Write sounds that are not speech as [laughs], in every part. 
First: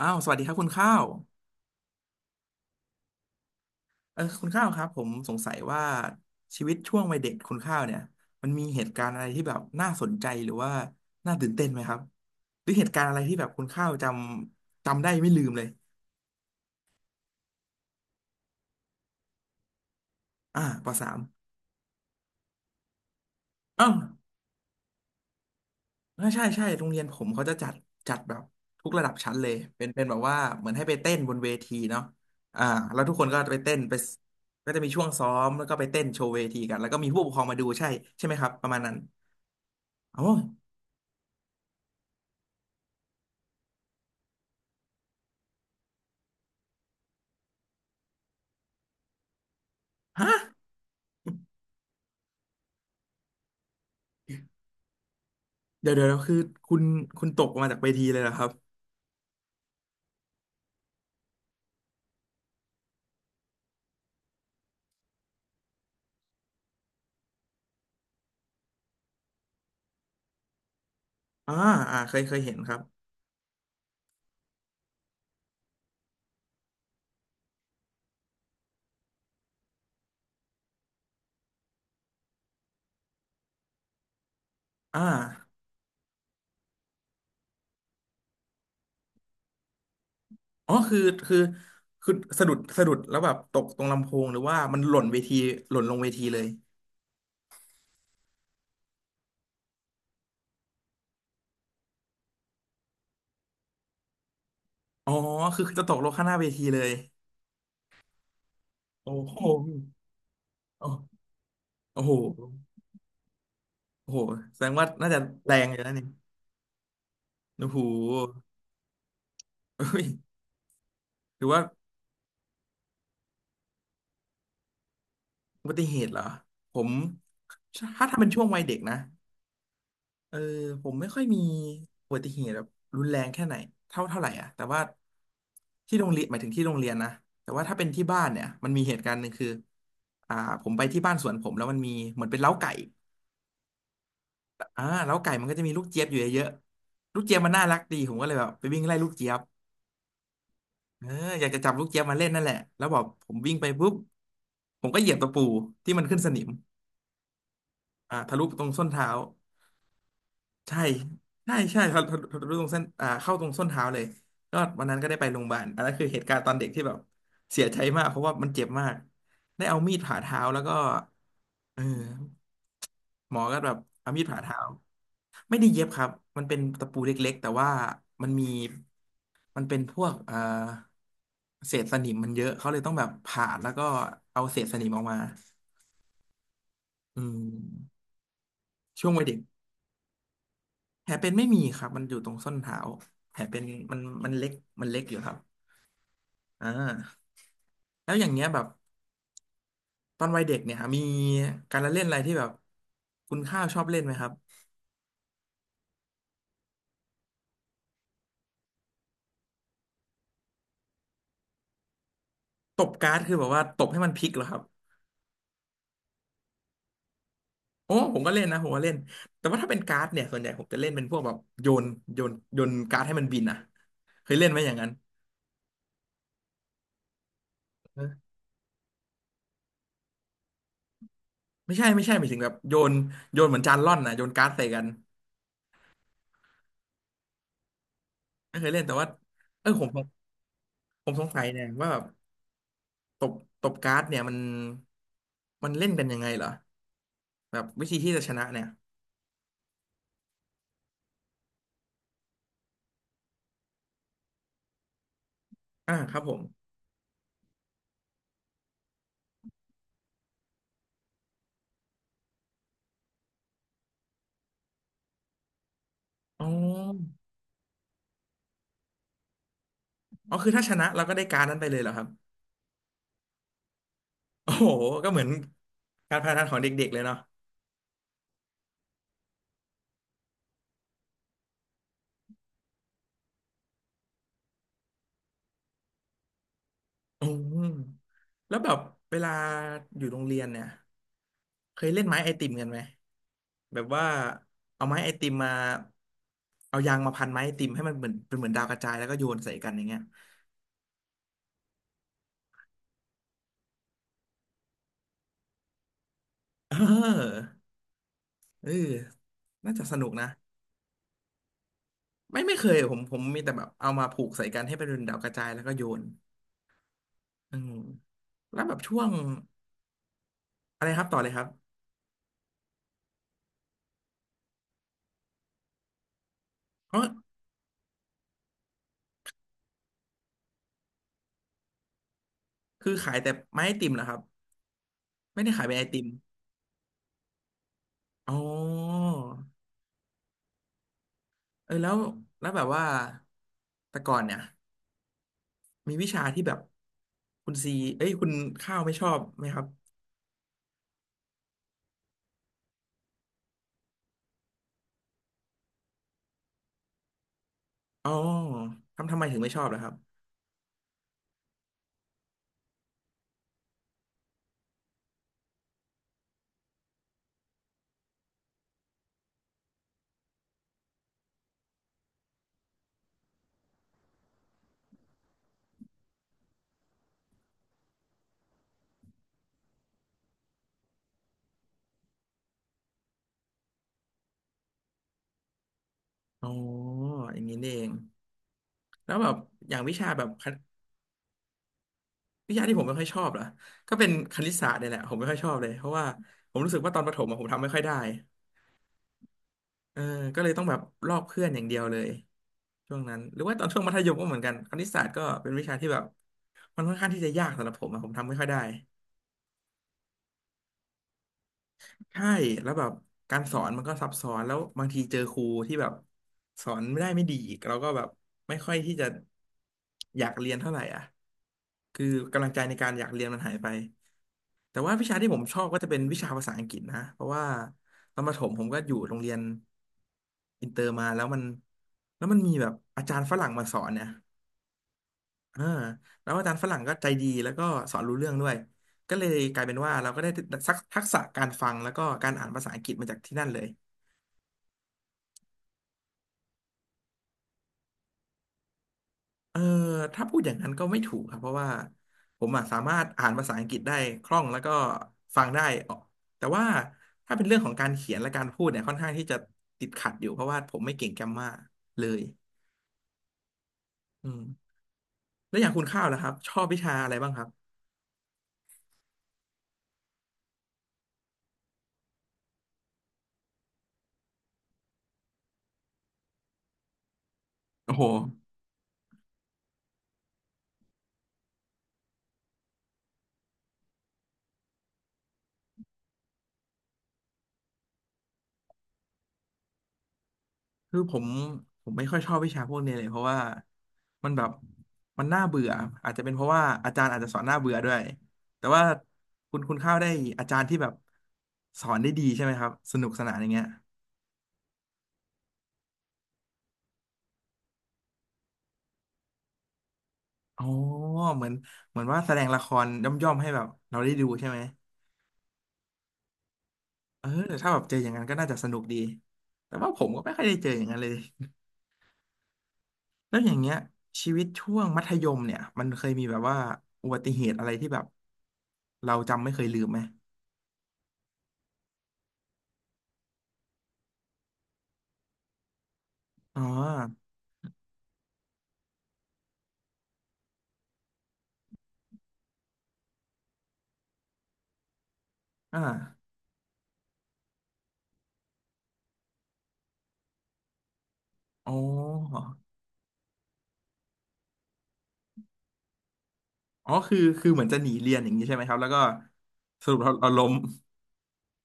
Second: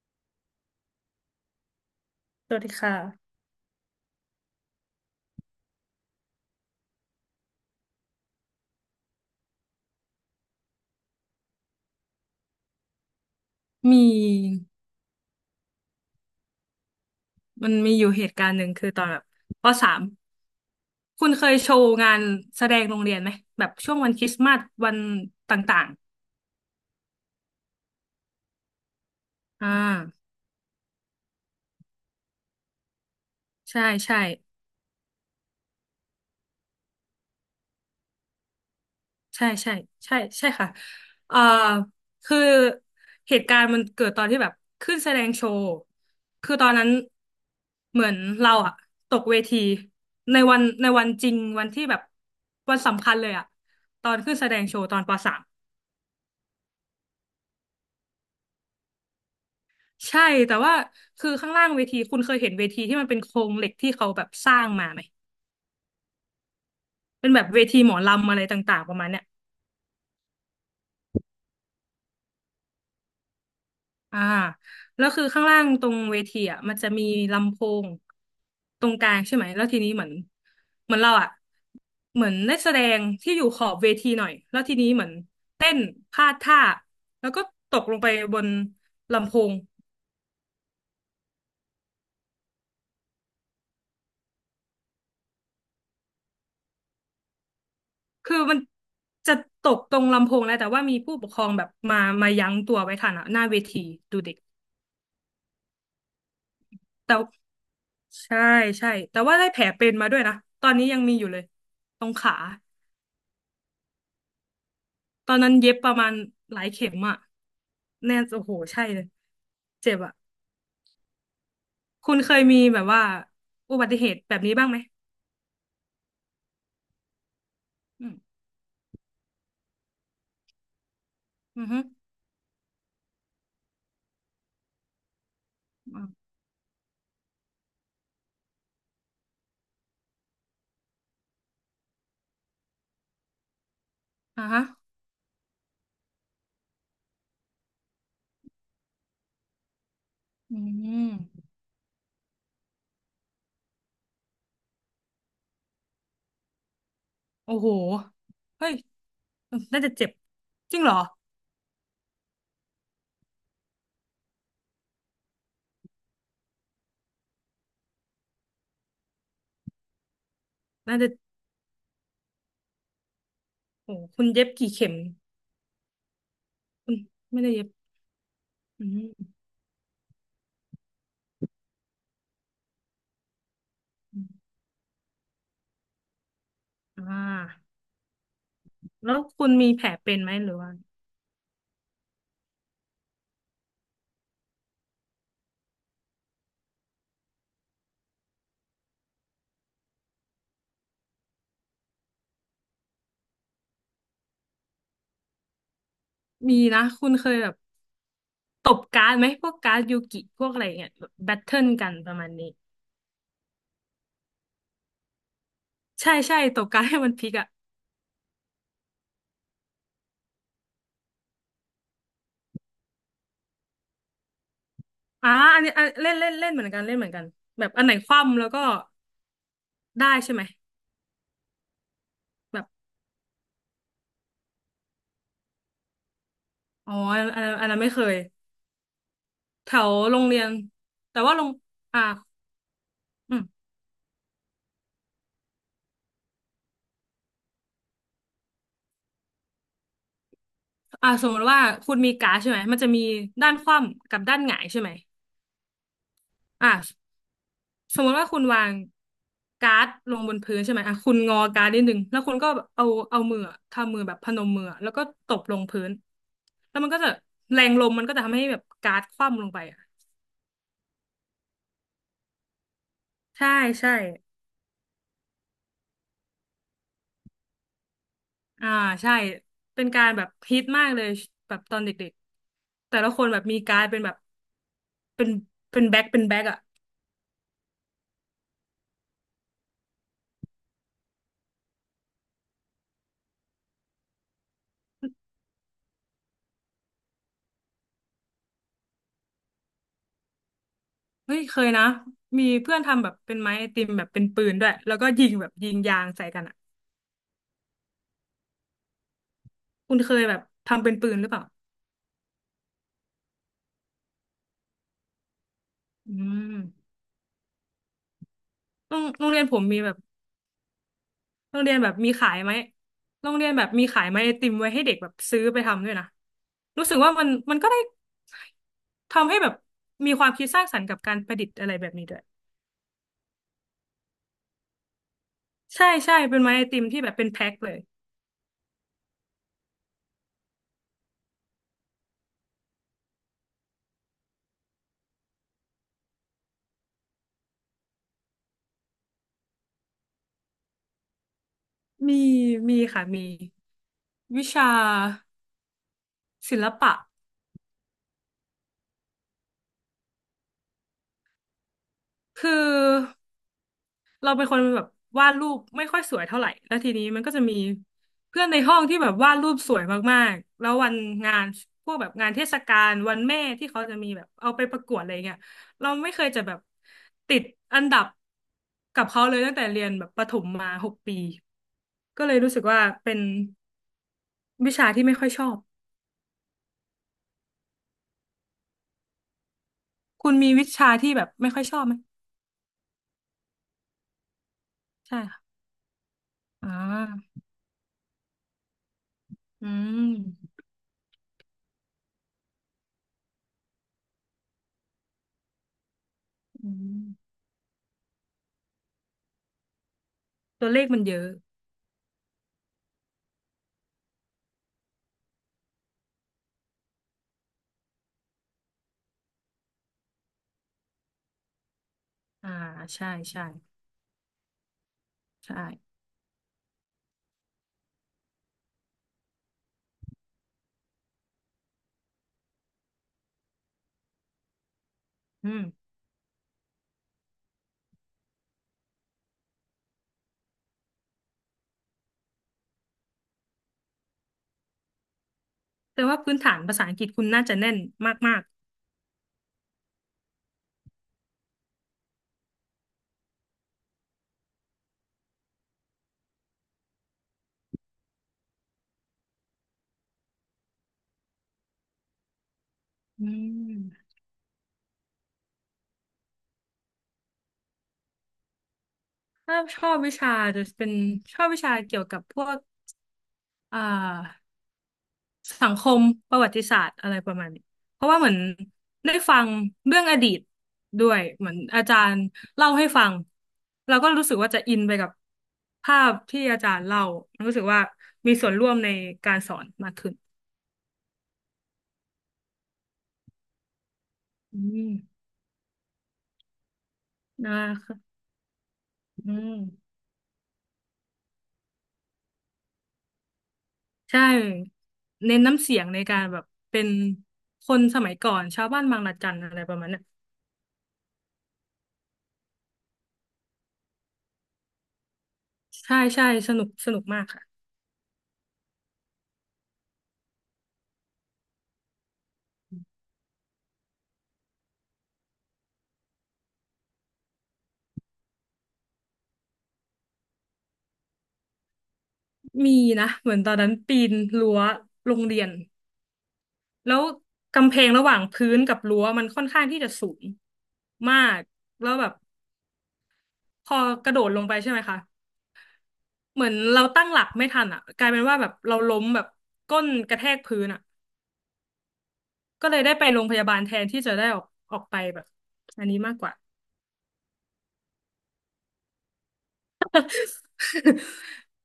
อ้าวสวัสดีครับคุณข้าวสวัสดีค่ะคุณข้าวครับผมสงสัยว่าชีวิตช่วงวัยเด็กคุณข้าวเนี่ยมันมีเหตุการณ์อะไรที่แบบน่าสนใจหรือว่าน่าตื่นเต้นไหมครับหรือเหตุการณ์อะไรที่แบบคุณข้าวมีจำได้ไม่ลืมเลยมันมีอยู่เหตุการณ์หนึ่งคือตอนแบบปสามปสามคุณเคยโชว์งานแสดงโรงเรียนไหมแบบอ้าช่ววงวันคริสต์มาสวันต่างใช่โรงเรียนผมเขาจะจัดแบบทุกระดับชั้นเลยๆอ่าเป็นแบบว่าเหมือนให้ไปเต้นบนเวทีเนาะอ่าแล้วทุกคนก็ไปเต้นใช่ไปใช่ก็จะมีช่วงซ้อมแล้วก็ไปเต้นโชว์เวทีกันแล้วก็มีผู้ปกครองมาดูใช่ใช่ไหมครับประมาณนั้นใช่ใช่ใช่อ๋อใช่ค่ะเอ่อคือเหตุการณ์มันเกิดตอนที่แบบขึ้นแสดงโชว์คือตอนนั้นเหมือนเราอะตกเวทีฮะ ในวันจริงวันที่แบบวันสำคัญเลยอะตอนขึ้นแสดงโชว์ตอนปสาม เดี๋ยวคือคุณคุณตกมาจากเวทีเลยเหรอครับใช่แต่ว่าคือข้างล่างเวทีคุณเคยเห็นเวทีที่มันเป็นโครงเหล็กที่เขาแบบสร้างมาไหมเป็นแบบเวทีหมอลำอะไรต่างๆประมาณเนี้ยอ่าเคยเห็นครับอ่าแล้วคือข้างล่างตรงเวทีอ่ะมันจะมีลำโพงตรงกลางใช่ไหมแล้วทีนี้เหมือนเราอ่ะเหมือนได้แสดงที่อยู่ขอบเวทีหน่อยแล้วทีนี้เหอ่ามือนเต้นพลาดท่าแล้วก็ตกลงไปบนลำโพงอ๋อคือคือสะดุดแล้วแบบตกตรงลำโพงหรือว่ามันหล่นเวทีหล่นลงเวทีเลยคือมันจะตกตรงลำโพงแล้วแต่ว่ามีผู้ปกครองแบบมายั้งตัวไว้ทันอะหน้าเวทีดูเด็ก อ๋อคือจะตกลงข้างหน้าเวทีเลยแต่ใช่ใช่โอ้แต่ว่าโหได้แผลเป็นมาด้วยนะตอนนี้ยังมีอโอ้ยู่เลยโอ้ตรโหงขาโอ้โหแสดงว่าน่าจะตอนนั้แรนงเย็เลบยปนะระเนี่มายณหลายเข็มอะโอ้โหแน่โอ้โหใช่เลยเจ็บเฮ้ยอะหรือว่าคุณเคยมีแบบว่าอุบัติเหตุแบบนี้บ้างไหมอุบัติเหตุเหรอผมอืถ้ามถ้าเป็นช่วงวัยเด็กนะ เออผมไม่ค่อยมีอือฮึอุบัติเหตุแบบรุนแรงแค่ไหนเท่าไหร่อ่ะแต่ว่าที่โรงเรียนอ่าหมายถึงที่โรงเรียนนะแต่ว่าถ้าเป็นที่บ้านเนี่ยมันมีเหตุการณ์หนึ่งคืออ่าผมไปที่บ้านสวนผมแล้วมันมีเหมือนเป็นเล้าไก่อ่าฮะเล้าไก่มันก็จะมีลูกเจี๊ยบอยู่เยอะๆลูกเจี๊ยบมันน่ารักดีผมก็เลยแบบไปวิ่งไล่ลูกเจี๊ยบอืเอออมยากจะจับลูกเจี๊ยบมาเล่นนั่นแหละแล้วบอกผมวิ่งไปปุ๊บผมก็เหยียบตะปูที่มันขึ้นสนิมโอ้โหทะลุตรเฮ้งยส้นเท้า น่าจะเจ็บจใช่ริงเหรอทะลุตรงเส้นเข้าตรงส้นเท้าเลยก็วันนั้นก็ได้ไปโรงพยาบาลอันนั้นคือเหตุการณ์ตอนเด็กที่แบบเสียใจมากเพราะว่ามันเจ็บมาก ได้เอามีดผ่าเท้าแล้วก็น่าจะเออหมอก็แบบโอ้เอามีคุดณผ่าเย็บเท้า กี่เข็มไม่ได้เย็บครับมันเป็นตะคุณปูเล็กๆไม่แต่ได้เย็บว่ามันมีอืมมันเป็นพวกเศษสนิมมันเยอะเขาเลยต้องแบบผ่าแล้วก็อมเอาเศษสนิมออกมาอือ่ามช่วงแล้ววัยเด็ก คุณมีแผลเป็นไหมหรือว่าแผลเป็นไม่มีครับมันอยู่ตรงส้นเท้าแผลเป็นมันเล็กมันเล็กอยู่ครับอ่าแล้วอย่างเงี้ยแบบตอนวัยเด็กเนี่ยมีการละเล่นอะไรที่แบบคุณข้าวชอบเล่นไหมครับมีนะคุณเคยแบบ ตบการ์ดไหมพวกการ์ดยูกิพวกอะไรเงี้ยแบบแบทเทิลกันประมาณนี้ตบการ์ดคือแบบว่าตบให้มันพลิกเหรอครับใช่ใช่ตบการ์ดให้มันพลิกอ่ะโอ้ผมก็เล่นนะผมก็เล่นแต่ว่าถ้าเป็นการ์ดเนี่ยส่วนใหญ่ผมจะเล่นเป็นพวกแบบโยนการ์ดให้มันบินอ่ะเคยเล่นไหมอย่างนั้นอ่าอันนี้อันเล่นเล่นเล่นเหมือนกันเล่นเหมือนกันแบบอันไหนคอว่ำแล้วก็ได้ใช่ไหมไม่ใช่หมายถึงแบบแบบโยนเหมือนจานร่อนนะโยนการ์ดใส่กันอ๋ออันนั้นไม่เคยไม่เคยเล่นแต่ว่าเอแถอผมวโรงเรียนผมแต่สงว่าสัโรยงเนี่ยว่าแบอ่าบ ตบอืมตบการ์ดเนี่ยมันเล่นกันยังไงเหรอแบบวิธีที่จะชนะเนี่ยอ่าสมมติว่าคุณมีการ์ดใช่ไหมมันจะมีด้านคว่ำกับด้านหงายใช่ไหมอ่าครับผมอ่า สมมติว่าคุณวางการ์ดลงบนพื้นใช่ไหมอ่ะคุณงอการ์ดนิดนึงแล้วคุณก็เอามืออะทำมือแบบพนมมืออะแล้วก็ตบลงพื้นอ๋อแล้วมันก็จะแรงลมมันก็จะทำให้แบบการ์ดคว่ำลงไปอ่ะอ๋อคือถ้าชนะเราก็ได้การ์ดนั้นไปเลยเหรอครับใช่ใช่โอ้โหก็เหมือนการพนันของเด็กๆเลยเนาะอ่าใช่เป็นการแบบฮิตมากเลยแบบตอนเด็กๆแต่ละคนแบบมีการ์ดเป็นแบบเป็นเป็นแบ็คอ่ะอืมแล้วแบบเวลาอยู่โรงเรียนเนี่ยเคยเล่นไม้ไอติมกันไหมแบบว่าเอาไม้ไอติมมาเอายางมาพันไม้ไอติมให้มันเหมือนเป็นเหมือนดาวกระจายแล้วก็โยนใส่กันอย่างเงี้ยเฮ้ยเคยนะมีเพื่อนทำแบบเป็นไม้ไอติมแบบเป็นปืนด้วยแล้วก็ยิงแบบยิงยางใส่กันอ่ะเออเออน่าจะสคุณนุกเคยนะ แบบทำเป็นปืนหรือเปล่าไม่เคยผมมีแต่แบบเอามาผูกใส่กันให้เป็นดาวกระจายแล้วก็โยนอืม อืมแล้วแบบโรช่วงงโรงเรียนผมมีแบบอะไรครับต่อเลยครับโรงเรียนแบบมีขายไหมโรงเรียนแบบมีขายไหมไอติมไว้ให้เด็กแบบซื้อไปทำด้วยนะรู้สึอ๋อกว่ามันก็ได้ทำให้แบบมีความคิดสร้างสรรค์กับการประดิษฐ์อะไรแบบนี้ด้วยคือขายแต่ไม้ไอติมเหรอครับไม่ได้ขายเป็นไอใช่ติมใช่เป็นไม้ไอติมที่แบบเป็นแพ็คเลยอ๋อเออแล้วแล้วแบบว่าแต่ก่อนเนี่ยมีวิชาที่แบบคุณซีเอ้ยคุณข้าวไม่ชอบไหมครับมีมีค่ะมีวิชาศิลปะอ๋อทำไมถึงไม่ชอบล่ะครับคือ เราเป็นคนแบบวาดรูปไม่ค่อยสวยเท่าไหร่แล้วทีนี้มันก็จะมีเพื่อนในห้องที่แบบวาดรูปสวยมากๆแล้ววันงานพวกแบบงานเทศกาลวันแม่ที่เขาจะมีแบบเอาไปประกวดอะไรเงี้ยเราไม่เคยจะแบบติดอันดับกับเขาเลยตั้งแต่เรียนแบบประถมมาหกปีก็เลยรู้สึกว่าเป็นวิชาที่ไม่ค่อยชอบอ๋ออย่างนี้นี่เองแล้วแบบอย่างวิชาแบบ คุณมีวิชาที่แบบไม่ค่อยชอบไหมวิชาที่ผมไม่ค่อยชอบเหรอก็เป็นคณิตศาสตร์เนี่ยแหละผมใช่ไม่ค่อยชอค่ะบเลยเพราะว่าผมอ่รู้สึกว่าตอนประถมอะาผมทำไม่ค่อยได้อืเออก็เลยมต้องแบบลอกเพื่อนอย่างเดียวเลยช่วงนั้นหรือว่าตอนช่วงมัธยมก็เหมือนกันคณิตศาสตร์ก็เป็นวิชาที่แบบอืมันค่อนข้างที่จะมยากสำหรับผมอะผมทำไม่ค่อยได้ตัวเลขมันเยอะใช่แล้วแบบการสอนมันก็ซับซ้อนแล้วบางทีเจอครูที่แบบสอนไม่ดีอีกเราก็แบบไม่ค่อยที่จะอยากเรียนเท่าไหร่อ่ะคือกำลัอ่างใจในการอใช่ยากเรียนมันใช่ หายไป แต่ว่าวิชาที่ผมชใช่อบก็จะเป็นวิชาภาษาอังกฤษนะเพราะว่าตอนประถมผมก็อยู่โรงเรียนอินเตอร์มาแล้วมันมีแบบอาจารย์ฝรั่งมาสอนเนี่ยอืเอมอแล้วอาจารย์ฝรั่งก็ใจดีแล้วก็สอนรู้เรื่องด้วยก็เลยกลายเป็นว่าเราก็ได้ทักษะการฟังแล้วก็การอ่านภาษาอังกฤษมาจากที่นั่นเลย แต่ว่าพื้นฐานภาษาอังกฤษคุณน่าจะแน่นมากเออถ้าพูดอย่างนั้นก็ไม่ถูกครับเพราะว่าผมอะสามารถอ่านภาษาอังกฤษได้คล่องแล้วก็ฟังได้ออกแต่ว่าถ้าเป็นเรื่องของการเขียนและการพูดเนี่ยค่อนข้างที่จะติดขัดอยู่เพราะว่าผมไม่เก่งแกรมมาเลยๆอืมอืมแล้วอย่างคุณข้าวนะครับชอบวิชาอะไรบ้างครับถ้าชอบวิชาจะเป็นชอบวิชาเกี่ยวกับพวกอ่าสังคมประวัติศาสตร์อะไรประมาณนี้ โอ้เพโหราะว่าเหมือนได้ฟังเรื่องอดีตด้วยเหมือนอาจารย์เล่าให้ฟังเราก็รู้สึกว่าจะอินไปกับภาพที่อาจารย์เล่ารู้สึกว่ามีส่วนร่วมในการสอนมากขึ้นคือผมไม่ค่อยชอบวิชาพวกนี้เลยเพราะว่ามันแบบอืมมันน่าเบื่ออาจจะเป็นเพราะว่าอาจารย์อาจจะสอนนะน่าเบื่อด้วยคะแต่ว่าอืม คุณข้าวได้อาจารย์ที่แบบสอนได้ดีใช่ไหมครับสนุกสนานอย่างเงี้ย ใช่เน้นน้ำเสียงในการแบบเป็นคนสมัยก่อนชาวบ้านบางระจันอะไรประมาณเนี้ยอ๋อเหมือนเหมือนว่าแสดงละครย่อมๆให้แบบเราได้ดูใช่ไหมใช่ใช่สนุกสนุกมาเอกอค่ะถ้าแบบเจออย่างนั้นก็น่าจะสนุกดีแต่ว่าผมก็ไม่ค่อยได้เจออย่างนั้นเลยแล้วอย่างเงี้ยชีวิตช่วงมัธยมเนี่ยมันเคยมีแบบว่าอุบัติเหตุอะไรที่แบบเราจำไม่เคยลืมไหมมีนะเหมือนตอนนั้นปีนรั้วโรงเรียนอ๋อแล้วกำแพงระหว่างพื้นกับรั้วมันค่อนข้างที่จะสูงมากแล้วแบบพอกระโดดลงไปใช่ไหมคะอ่าเหมือนเราตั้งหลักไม่ทันอ่ะกลายเป็นว่าแบบเราล้มแบบก้นกระแทกพื้นอ่ะอ๋อก็เลยได้ไปโรงพยาบาลแทนที่จะได้ออกออกไปแบบอันนี้มากกว่า อ๋อคือคือเหมือนจะหนีเรียนอย่างนี้ใช่ไหมครับแล้วก็สรุปเราล้ม [laughs]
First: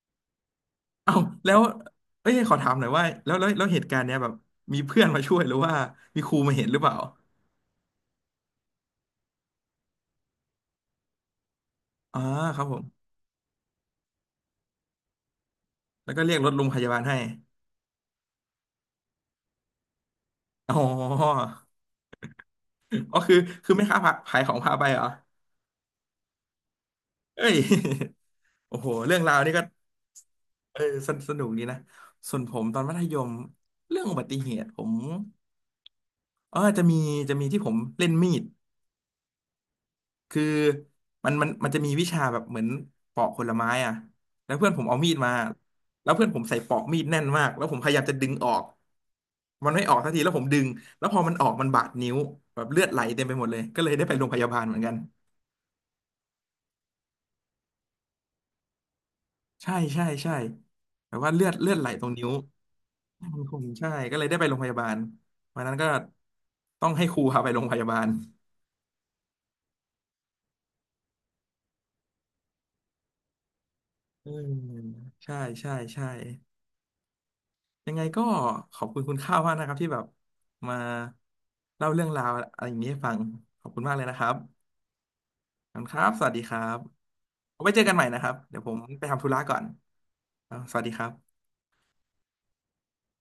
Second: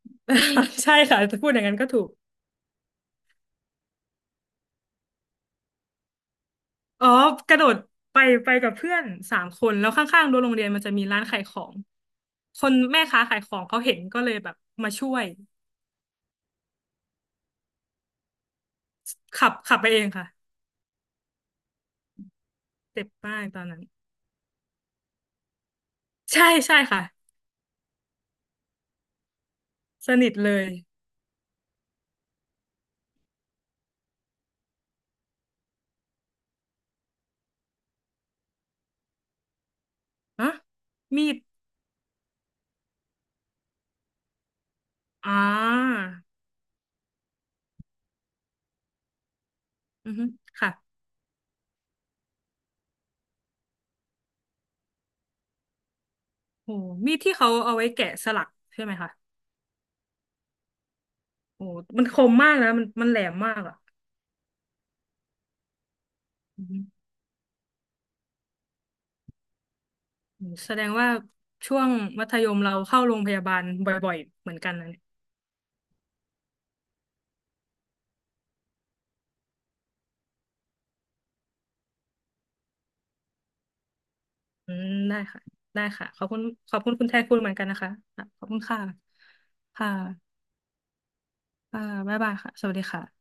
ใช่ [laughs] เอ้าค่ะพูแล้ดอวย่างนั้นก็ถูกเอ้ยขอถามหน่อยว่าแล้วเหตุการณ์เนี้ยแบบมีเพื่อนมาช่วยหรือว่ามีครูมาเห็นหรือเปล่า อ๋อกระโดดไปไปกับเพื่อนสามคนแล้วข้างๆรั้วโรงเรียนมันจะมีร้านขายของอ่าคครับนผมแม่ค้าขายของเขาเห็นก็เลยแบบมาช่วยแล้วก็เรียกรถโรงพยาบาลให้ ขับไปเองค่ะอ๋อเจ็บอ๋อคือมากตอนคือนั้นไม่ค้าผขายของพาไปเหรอใช่ใช่ค่ะเอ้ย [laughs] โอ้โหเรื่องราวนี่ก็สนิทเลยเออสนสนุกดีนะส่วนผมตอนมัธยมเรื่องอุบัติเหตุผมเออจะมีจะมีที่ผมเล่นมีด คืออะมีมันดมันมันจะมีวิชาแบบเหมือนปอกผลไม้อ่ะแล้วเพื่อนผมเอามีดมาอ่าแล้วเพื่อนผมใส่ปอกมีดแน่นมากแล้วผมพยายามจะดึงออกมันไม่ออกสักอือทีฮึแล้วผมดึงค่ะแล้วพอมันออกมันบาดนิ้วแบบเลือดไหลเต็มไปหมดเลยก็เลยได้ไปโรงพยาบาลเหมือนกันโหมีดที่เขาเอาไว้แกะสลักใช่ไหมคะใช่ใช่ใช่แบบว่าเลือดโหเลือดไหลมัตรนงคนิ้วมมากนะมันแหลมมันมาคกงอ่ะ ใช่ก็เลยได้ไปโรงพยาบาลวันนั้นก็ต้องให้ครูพาไปโรงพยาบาลแสดงว่าช่วงมัธยมเราเข้าโรงพยาบาลบ่อยอืๆเหมมือนกันนะเนี่ยใช่ใช่ใช่ ยังไงก็ขอบคุณคุณข้าวมากนะครับที่แบบมาเล่าเรื่องราวอะไรอย่างนี้ให้ฟังขอบคุณมากเลยนะครับอืมได้ค่ะขอบได้คุณครัค่ะบขสอบวัสคุดีณครัขบอบคุณคุณแทนคุณเหมือนกันไว้นะเจอคะกันใหม่นะคค่ะรับ ขอบเดี๋คุยณวผมค่ะไปทำธุระก่อนค่ะอ่าสวัสดีครับค่ะบ๊ายบายค่ะสวัสดีค่ะ